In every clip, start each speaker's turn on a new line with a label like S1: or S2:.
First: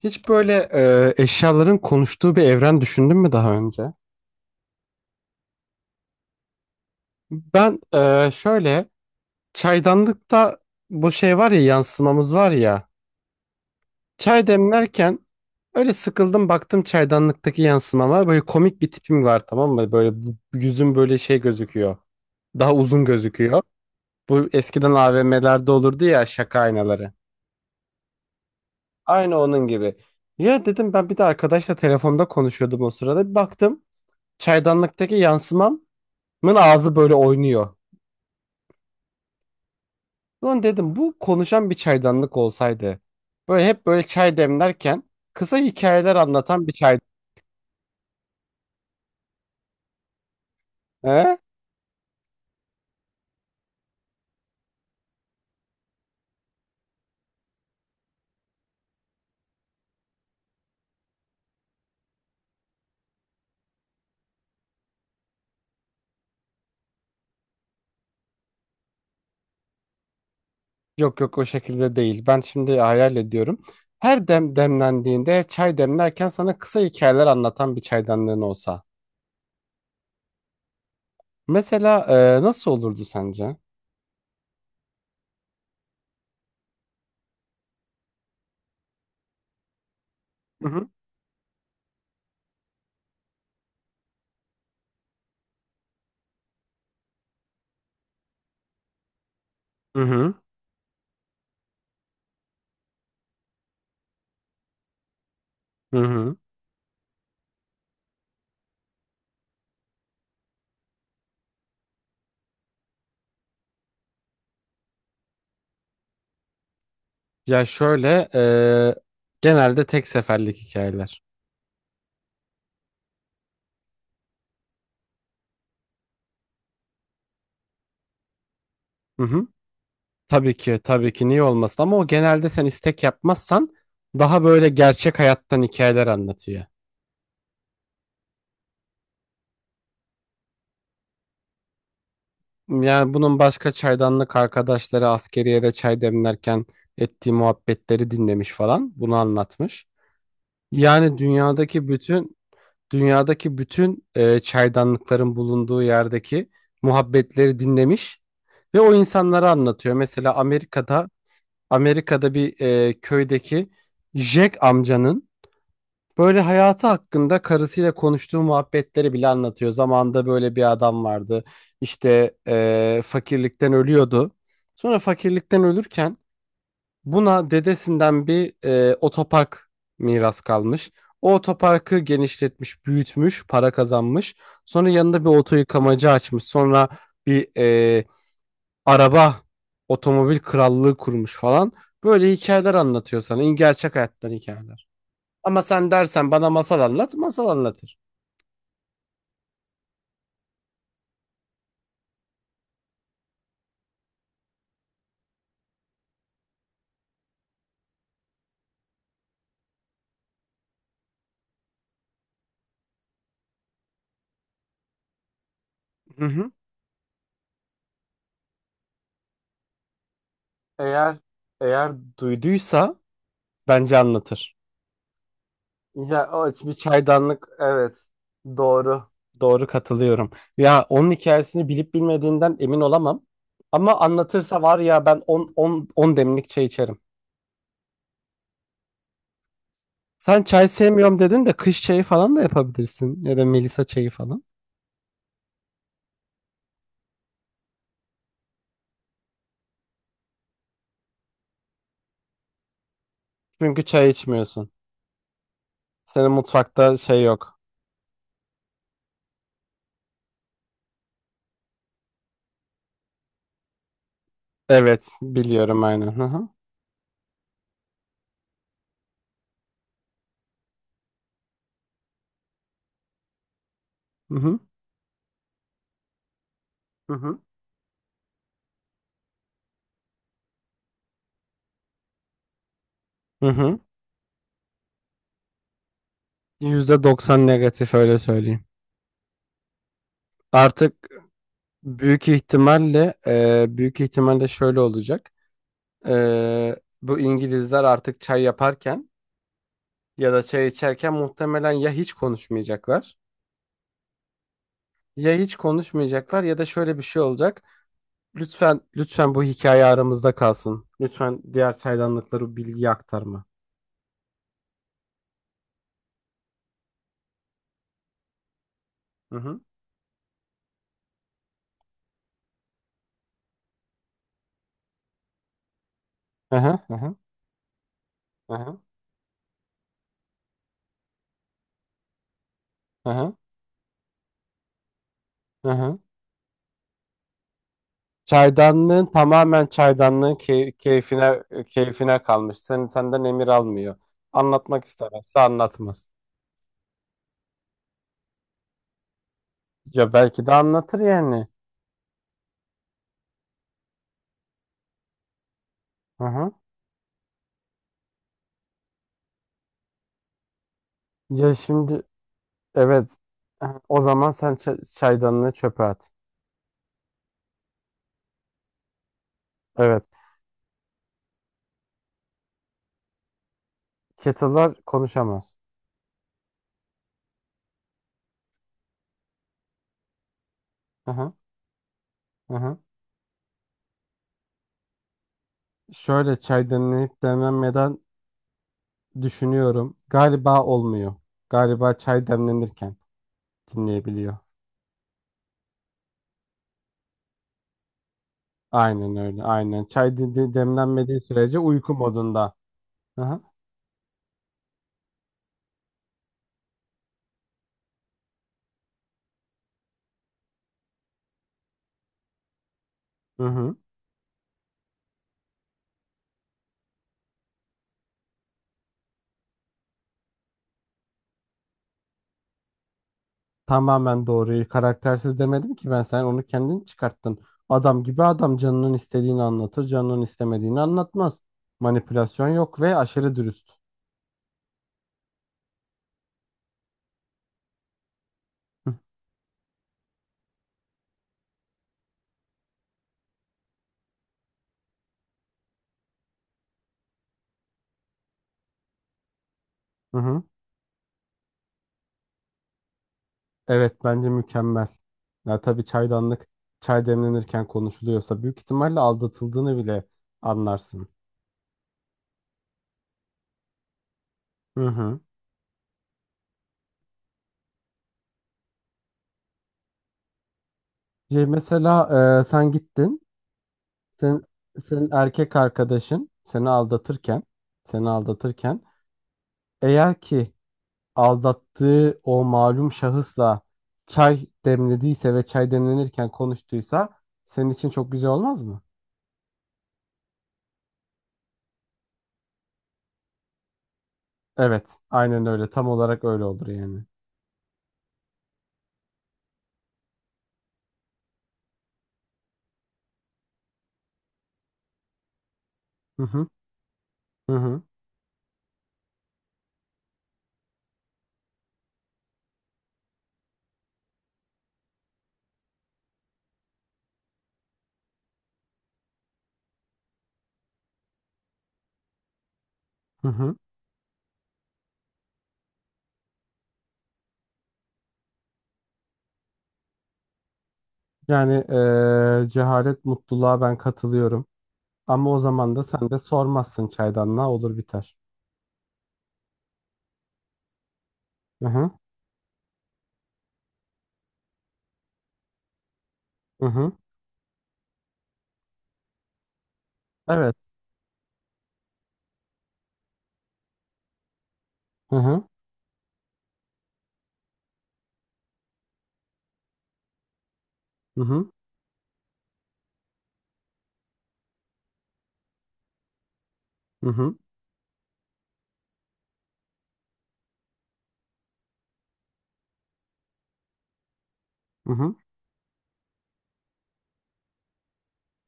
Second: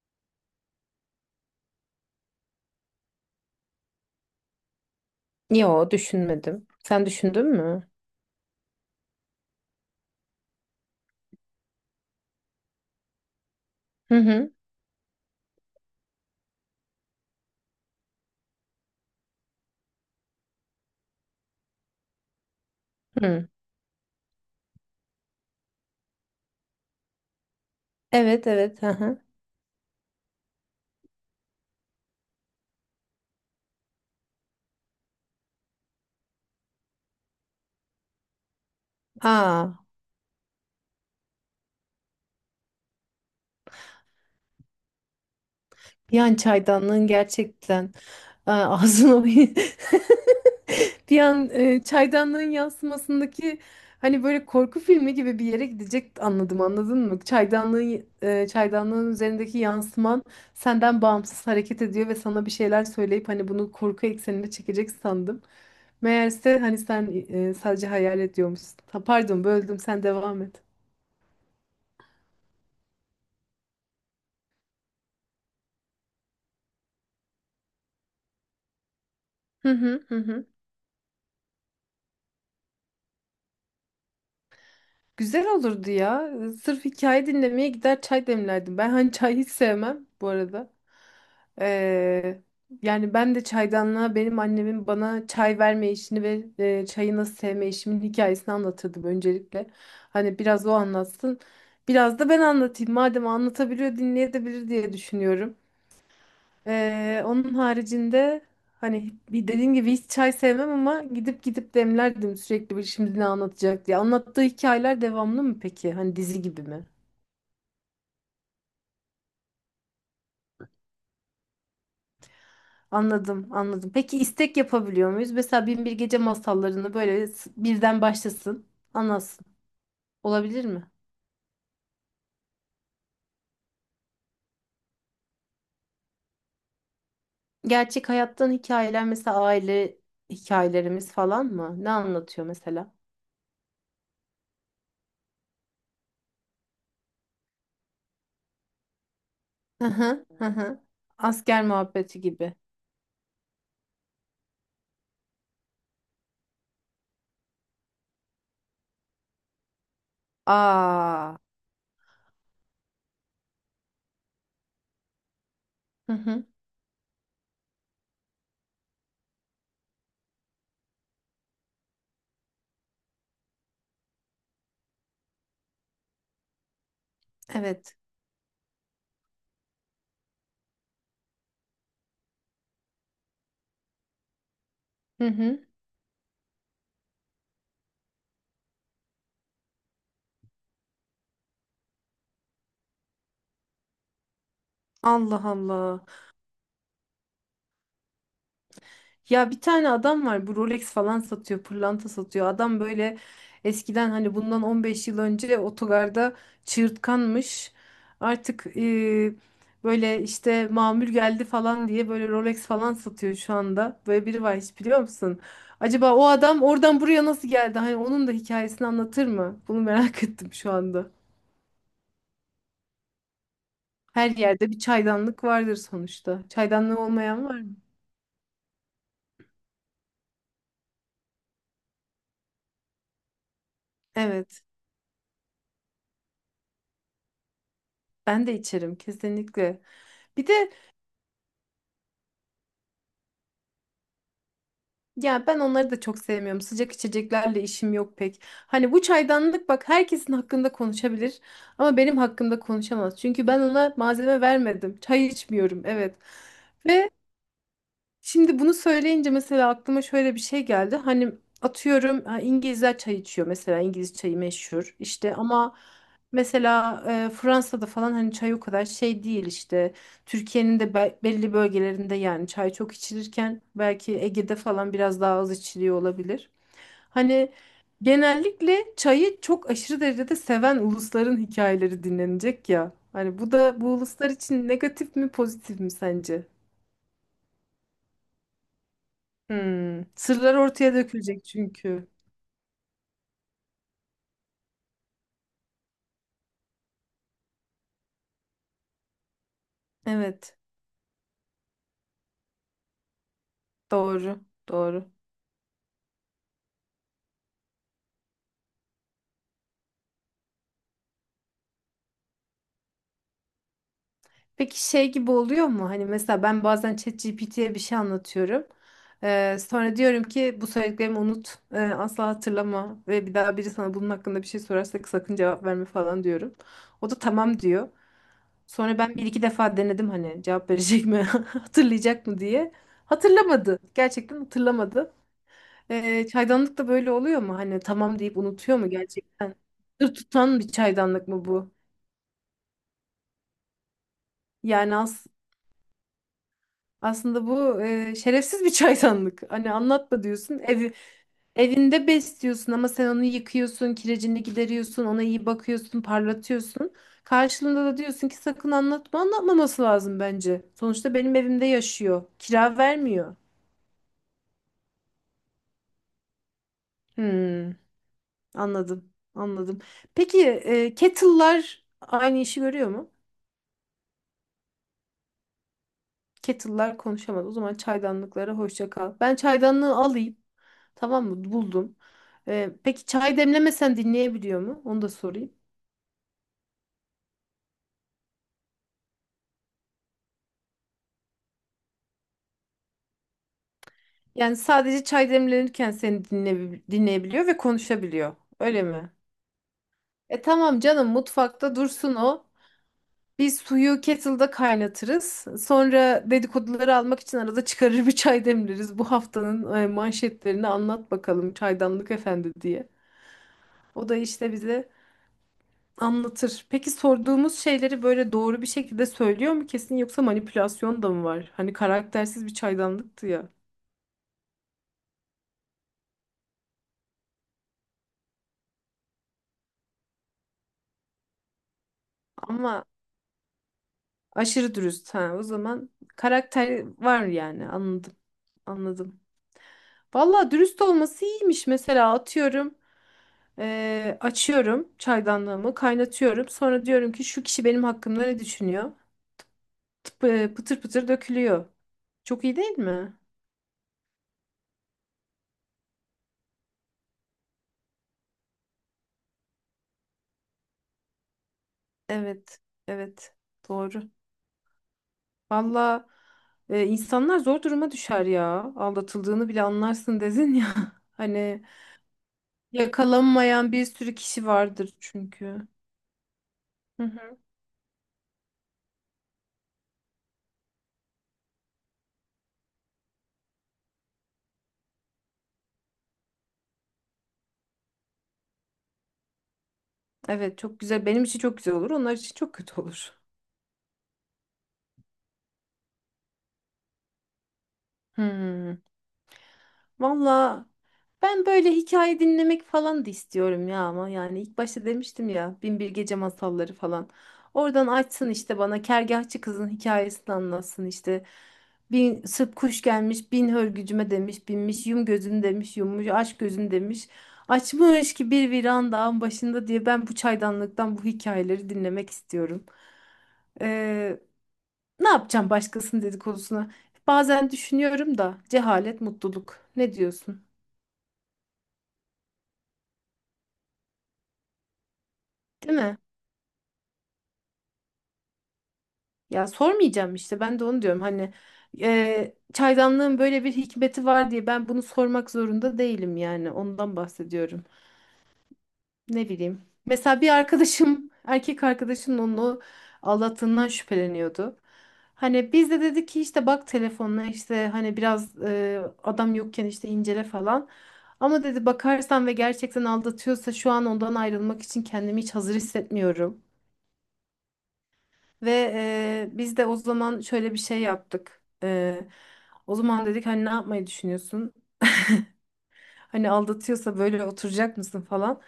S1: Hiç böyle eşyaların konuştuğu bir evren düşündün mü daha önce?
S2: Yo, düşünmedim. Sen düşündün
S1: Ben
S2: mü?
S1: şöyle çaydanlıkta bu şey var ya yansımamız var ya.
S2: Hı
S1: Çay
S2: hı.
S1: demlerken öyle sıkıldım baktım çaydanlıktaki yansımama böyle komik bir tipim var, tamam mı? Böyle yüzüm böyle şey gözüküyor. Daha uzun
S2: Hı.
S1: gözüküyor. Bu eskiden AVM'lerde olurdu ya, şaka aynaları.
S2: Evet, evet. Hı hı.
S1: Aynı onun gibi. Ya dedim, ben bir de arkadaşla telefonda konuşuyordum o sırada. Bir baktım çaydanlıktaki yansımam ağzı böyle oynuyor.
S2: Aa.
S1: Lan dedim, bu konuşan bir çaydanlık olsaydı. Böyle hep böyle çay demlerken kısa hikayeler
S2: Yani
S1: anlatan bir çay.
S2: çaydanlığın gerçekten... Aa, ağzına bir bir
S1: He?
S2: an çaydanlığın yansımasındaki hani böyle korku filmi gibi bir yere gidecek, anladım, anladın mı? Çaydanlığın üzerindeki yansıman senden bağımsız hareket ediyor ve sana bir şeyler söyleyip hani bunu korku eksenine çekecek sandım. Meğerse hani sen sadece hayal ediyormuşsun. Ha, pardon böldüm, sen devam et.
S1: Yok, yok, o şekilde değil. Ben şimdi hayal ediyorum. Her dem demlendiğinde, çay demlerken sana kısa hikayeler anlatan bir çaydanlığın olsa.
S2: Hı hı hı. Hı.
S1: Mesela nasıl olurdu sence?
S2: Güzel olurdu ya. Sırf hikaye dinlemeye gider, çay demlerdim. Ben hani çay hiç sevmem bu
S1: Hı
S2: arada.
S1: hı.
S2: Ee, Yani ben de çaydanlığa benim annemin bana çay verme işini ve çayı nasıl sevme işimin hikayesini anlatırdım öncelikle.
S1: Hı hı.
S2: Hani biraz o anlatsın. Biraz da ben anlatayım. Madem anlatabiliyor, dinleyebilir diye düşünüyorum.
S1: Hı hı.
S2: Onun haricinde hani bir dediğim gibi hiç çay sevmem ama gidip gidip demlerdim sürekli, bir şimdi ne anlatacak diye. Anlattığı hikayeler devamlı mı peki? Hani dizi gibi mi?
S1: Ya şöyle, genelde tek seferlik hikayeler.
S2: Anladım, anladım. Peki istek yapabiliyor muyuz? Mesela Bin Bir Gece masallarını böyle birden başlasın,
S1: Hı hı.
S2: anlatsın.
S1: Tabii
S2: Olabilir
S1: ki,
S2: mi?
S1: tabii ki, niye olmasın, ama o genelde sen istek yapmazsan daha böyle gerçek hayattan hikayeler anlatıyor.
S2: Gerçek hayattan hikayeler, mesela aile hikayelerimiz falan mı? Ne anlatıyor mesela?
S1: Yani bunun başka çaydanlık arkadaşları askeriyede çay demlerken ettiği muhabbetleri dinlemiş falan, bunu anlatmış.
S2: Hı hı, hı hı.
S1: Yani
S2: Asker
S1: dünyadaki
S2: muhabbeti
S1: bütün
S2: gibi.
S1: dünyadaki bütün çaydanlıkların bulunduğu yerdeki muhabbetleri dinlemiş ve o insanlara anlatıyor. Mesela
S2: Aa.
S1: Amerika'da bir köydeki Jack amcanın
S2: Hı
S1: böyle
S2: hı.
S1: hayatı hakkında karısıyla konuştuğu muhabbetleri bile anlatıyor. Zamanında böyle bir adam vardı. İşte fakirlikten ölüyordu. Sonra fakirlikten ölürken buna
S2: Evet.
S1: dedesinden bir otopark miras kalmış. O otoparkı genişletmiş, büyütmüş, para kazanmış. Sonra yanında
S2: Hı
S1: bir oto
S2: hı.
S1: yıkamacı açmış. Sonra bir araba, otomobil krallığı kurmuş falan. Böyle hikayeler anlatıyor sana. Gerçek hayattan hikayeler.
S2: Allah
S1: Ama sen
S2: Allah.
S1: dersen bana masal anlat, masal anlatır.
S2: Ya bir tane adam var, bu Rolex falan satıyor, pırlanta satıyor. Adam böyle eskiden, hani bundan 15 yıl önce otogarda çığırtkanmış. Artık böyle işte mamul geldi falan diye böyle Rolex falan satıyor şu anda. Böyle biri var, hiç biliyor musun? Acaba
S1: Hı
S2: o
S1: hı.
S2: adam oradan buraya nasıl geldi? Hani onun da hikayesini anlatır mı? Bunu merak ettim şu anda.
S1: Eğer eğer duyduysa bence
S2: Her
S1: anlatır.
S2: yerde bir çaydanlık vardır
S1: Ya,
S2: sonuçta.
S1: o bir
S2: Çaydanlığı olmayan
S1: çaydanlık,
S2: var mı?
S1: evet. Doğru. Doğru, katılıyorum. Ya onun hikayesini bilip bilmediğinden emin olamam. Ama anlatırsa
S2: Evet,
S1: var ya, ben 10 10 10 demlik çay içerim.
S2: ben de içerim kesinlikle.
S1: Sen
S2: Bir
S1: çay
S2: de
S1: sevmiyorum dedin de, kış çayı falan da yapabilirsin ya da Melisa çayı falan.
S2: ya, ben onları da çok sevmiyorum. Sıcak içeceklerle işim yok pek. Hani bu çaydanlık bak, herkesin hakkında konuşabilir ama benim hakkımda konuşamaz. Çünkü ben
S1: Çünkü
S2: ona
S1: çay
S2: malzeme
S1: içmiyorsun.
S2: vermedim. Çay içmiyorum, evet.
S1: Senin mutfakta
S2: Ve
S1: şey yok.
S2: şimdi bunu söyleyince mesela aklıma şöyle bir şey geldi. Hani atıyorum ha, İngilizler çay içiyor, mesela İngiliz çayı meşhur
S1: Evet,
S2: işte ama
S1: biliyorum, aynen. Hı hı.
S2: mesela Fransa'da falan hani çay o kadar şey değil işte. Türkiye'nin de belli bölgelerinde yani çay çok içilirken belki
S1: Hı
S2: Ege'de
S1: hı.
S2: falan biraz daha az içiliyor olabilir.
S1: Hı hı.
S2: Hani genellikle çayı çok aşırı derecede seven ulusların hikayeleri dinlenecek ya. Hani
S1: Hı
S2: bu
S1: hı.
S2: da bu uluslar için negatif mi pozitif mi sence?
S1: %90 negatif öyle söyleyeyim.
S2: Hmm. Sırlar
S1: Artık
S2: ortaya dökülecek çünkü.
S1: büyük ihtimalle şöyle olacak. Ee, bu İngilizler artık çay yaparken ya da
S2: Evet.
S1: çay içerken muhtemelen
S2: Doğru. Doğru.
S1: ya hiç konuşmayacaklar ya da şöyle bir şey olacak. Lütfen, lütfen, bu hikaye aramızda kalsın. Lütfen diğer çaydanlıklara bilgi aktarma.
S2: Peki şey gibi oluyor mu? Hani mesela ben bazen ChatGPT'ye bir şey anlatıyorum.
S1: Hı hı.
S2: Sonra diyorum ki bu söylediklerimi unut. Asla hatırlama. Ve bir daha biri sana bunun hakkında bir şey sorarsa sakın cevap verme falan diyorum.
S1: Hı hı
S2: O
S1: hı
S2: da tamam diyor.
S1: hı hı
S2: Sonra ben bir iki defa denedim, hani cevap verecek mi? Hatırlayacak mı diye.
S1: hı hı hı.
S2: Hatırlamadı. Gerçekten hatırlamadı.
S1: Hı.
S2: Çaydanlık da böyle oluyor mu? Hani tamam deyip unutuyor mu
S1: Çaydanlığın
S2: gerçekten?
S1: tamamen
S2: Sır
S1: çaydanlığın
S2: tutan bir
S1: key-
S2: çaydanlık
S1: keyfine
S2: mı bu?
S1: keyfine kalmış. Senden emir almıyor. Anlatmak
S2: Yani
S1: istemezse anlatmaz.
S2: aslında bu şerefsiz bir çaydanlık. Hani
S1: Ya
S2: anlatma
S1: belki de
S2: diyorsun.
S1: anlatır yani.
S2: Evinde besliyorsun ama sen onu yıkıyorsun, kirecini gideriyorsun, ona iyi bakıyorsun,
S1: Hı hı.
S2: parlatıyorsun. Karşılığında da diyorsun ki sakın anlatma. Anlatmaması lazım bence. Sonuçta benim
S1: Ya
S2: evimde
S1: şimdi
S2: yaşıyor. Kira
S1: Evet.
S2: vermiyor.
S1: O zaman sen çaydanlığı çöpe at.
S2: Hmm, Anladım. Anladım.
S1: Evet.
S2: Peki kettle'lar aynı işi görüyor mu?
S1: Kettle'lar konuşamaz.
S2: Kettle'lar konuşamaz. O zaman çaydanlıklara hoşça kal. Ben çaydanlığı alayım.
S1: Hı
S2: Tamam
S1: hı.
S2: mı? Buldum.
S1: Hı hı.
S2: Peki çay demlemesen dinleyebiliyor mu? Onu da sorayım.
S1: Şöyle, çay demlenip demlenmeden düşünüyorum. Galiba olmuyor. Galiba çay demlenirken dinleyebiliyor.
S2: Yani sadece çay demlenirken seni dinle, dinleyebiliyor ve konuşabiliyor. Öyle mi?
S1: Aynen öyle. Aynen. Çay
S2: E tamam canım,
S1: demlenmediği sürece
S2: mutfakta
S1: uyku
S2: dursun o.
S1: modunda. Aha,
S2: Biz suyu kettle'da kaynatırız. Sonra dedikoduları almak için arada çıkarır bir çay demleriz. Bu haftanın manşetlerini anlat bakalım çaydanlık efendi diye.
S1: hı hı. Hı.
S2: O da işte bize anlatır. Peki sorduğumuz şeyleri böyle doğru bir şekilde söylüyor mu kesin, yoksa manipülasyon da mı var? Hani karaktersiz bir çaydanlıktı ya.
S1: Tamamen doğruyu, karaktersiz demedim ki ben. Sen onu kendin çıkarttın. Adam gibi adam, canının istediğini anlatır, canının istemediğini anlatmaz. Manipülasyon yok
S2: Ama
S1: ve aşırı dürüst.
S2: aşırı dürüst ha. O zaman karakter var yani. Anladım. Anladım. Valla dürüst olması iyiymiş. Mesela atıyorum, açıyorum çaydanlığımı, kaynatıyorum. Sonra diyorum ki şu kişi benim hakkımda ne düşünüyor?
S1: Hı hı.
S2: Pıtır pıtır dökülüyor. Çok iyi değil mi?
S1: Evet, bence mükemmel. Ya tabii, çaydanlık çay demlenirken konuşuluyorsa büyük ihtimalle aldatıldığını bile anlarsın.
S2: Evet. Evet. Doğru.
S1: Hı hı.
S2: Valla insanlar zor duruma düşer ya. Aldatıldığını bile anlarsın dedin ya.
S1: Ya
S2: Hani
S1: mesela, sen gittin.
S2: yakalanmayan bir sürü
S1: Sen,
S2: kişi vardır
S1: senin erkek
S2: çünkü.
S1: arkadaşın
S2: Hı hı.
S1: seni aldatırken, eğer ki aldattığı o malum şahısla çay demlediyse ve çay demlenirken konuştuysa, senin için çok güzel olmaz mı?
S2: Evet, çok güzel. Benim için çok güzel olur. Onlar için çok kötü olur.
S1: Evet, aynen öyle. Tam olarak öyle olur yani.
S2: Hmm. Valla ben böyle hikaye dinlemek falan da istiyorum ya, ama yani ilk başta demiştim ya, Bin Bir Gece
S1: Hı hı.
S2: masalları falan.
S1: Hı hı.
S2: Oradan açsın işte, bana kergahçı kızın hikayesini anlatsın işte. Bin Sırp kuş gelmiş bin hörgücüme demiş, binmiş, yum gözünü demiş, yummuş, aç gözünü demiş. Açmış ki bir viran dağın başında diye, ben bu çaydanlıktan bu hikayeleri dinlemek istiyorum.
S1: Hı hı.
S2: Ee, Ne yapacağım başkasının dedikodusuna? Bazen düşünüyorum da, cehalet mutluluk. Ne diyorsun?
S1: Yani cehalet mutluluğa ben katılıyorum. Ama o
S2: Değil
S1: zaman da
S2: mi?
S1: sen de sormazsın çaydanlığa, olur biter.
S2: Ya sormayacağım işte, ben de onu diyorum, hani
S1: Hı hı
S2: çaydanlığın böyle bir hikmeti var diye ben bunu sormak zorunda değilim, yani
S1: hı hı.
S2: ondan bahsediyorum. Ne bileyim. Mesela bir
S1: Evet.
S2: arkadaşım erkek arkadaşım onu aldattığından şüpheleniyordu.
S1: Hı hı
S2: Hani biz de dedik ki işte bak, telefonla işte hani biraz adam yokken işte incele falan.
S1: hı
S2: Ama
S1: hı
S2: dedi, bakarsan ve gerçekten aldatıyorsa şu an ondan ayrılmak için kendimi hiç hazır hissetmiyorum.
S1: hı hı
S2: Ve biz de o zaman şöyle bir şey yaptık. O zaman dedik, hani ne yapmayı düşünüyorsun?
S1: hı hı
S2: Hani aldatıyorsa böyle oturacak mısın falan.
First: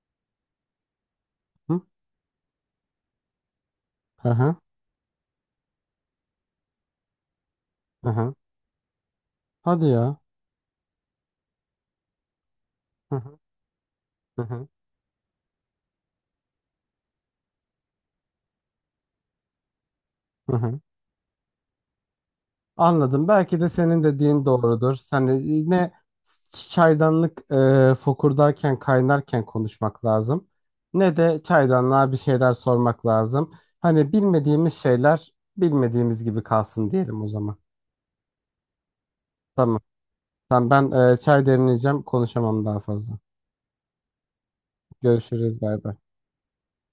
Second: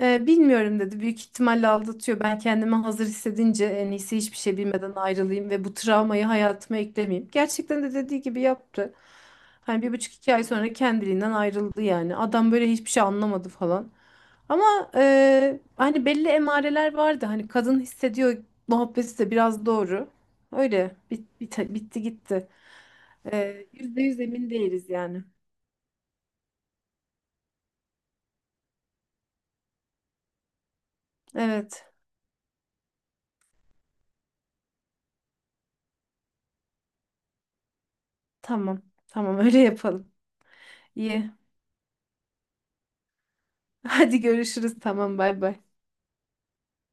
S2: Bilmiyorum dedi. Büyük ihtimalle
S1: hı
S2: aldatıyor. Ben kendimi hazır hissedince en iyisi
S1: hı
S2: hiçbir
S1: hı.
S2: şey bilmeden ayrılayım ve bu travmayı hayatıma eklemeyeyim. Gerçekten de dediği
S1: Hı.
S2: gibi yaptı. Hani
S1: Hadi
S2: bir buçuk
S1: ya.
S2: iki ay sonra kendiliğinden ayrıldı yani. Adam böyle hiçbir şey
S1: Hı hı
S2: anlamadı falan.
S1: hı
S2: Ama
S1: hı
S2: hani belli emareler vardı. Hani kadın hissediyor muhabbeti de biraz doğru.
S1: hı hı.
S2: Öyle bitti gitti.
S1: Anladım. Belki de
S2: Yüzde
S1: senin
S2: yüz
S1: dediğin
S2: emin değiliz
S1: doğrudur.
S2: yani.
S1: Sen de yine çaydanlık fokurdarken, kaynarken konuşmak lazım. Ne de
S2: Evet.
S1: çaydanlığa bir şeyler sormak lazım. Hani bilmediğimiz şeyler bilmediğimiz gibi kalsın diyelim o zaman.
S2: Tamam. Tamam öyle
S1: Tamam.
S2: yapalım.
S1: Tamam, ben
S2: İyi.
S1: çay demleyeceğim. Konuşamam daha fazla.
S2: Hadi görüşürüz. Tamam, bay
S1: Görüşürüz.
S2: bay.
S1: Bay bay.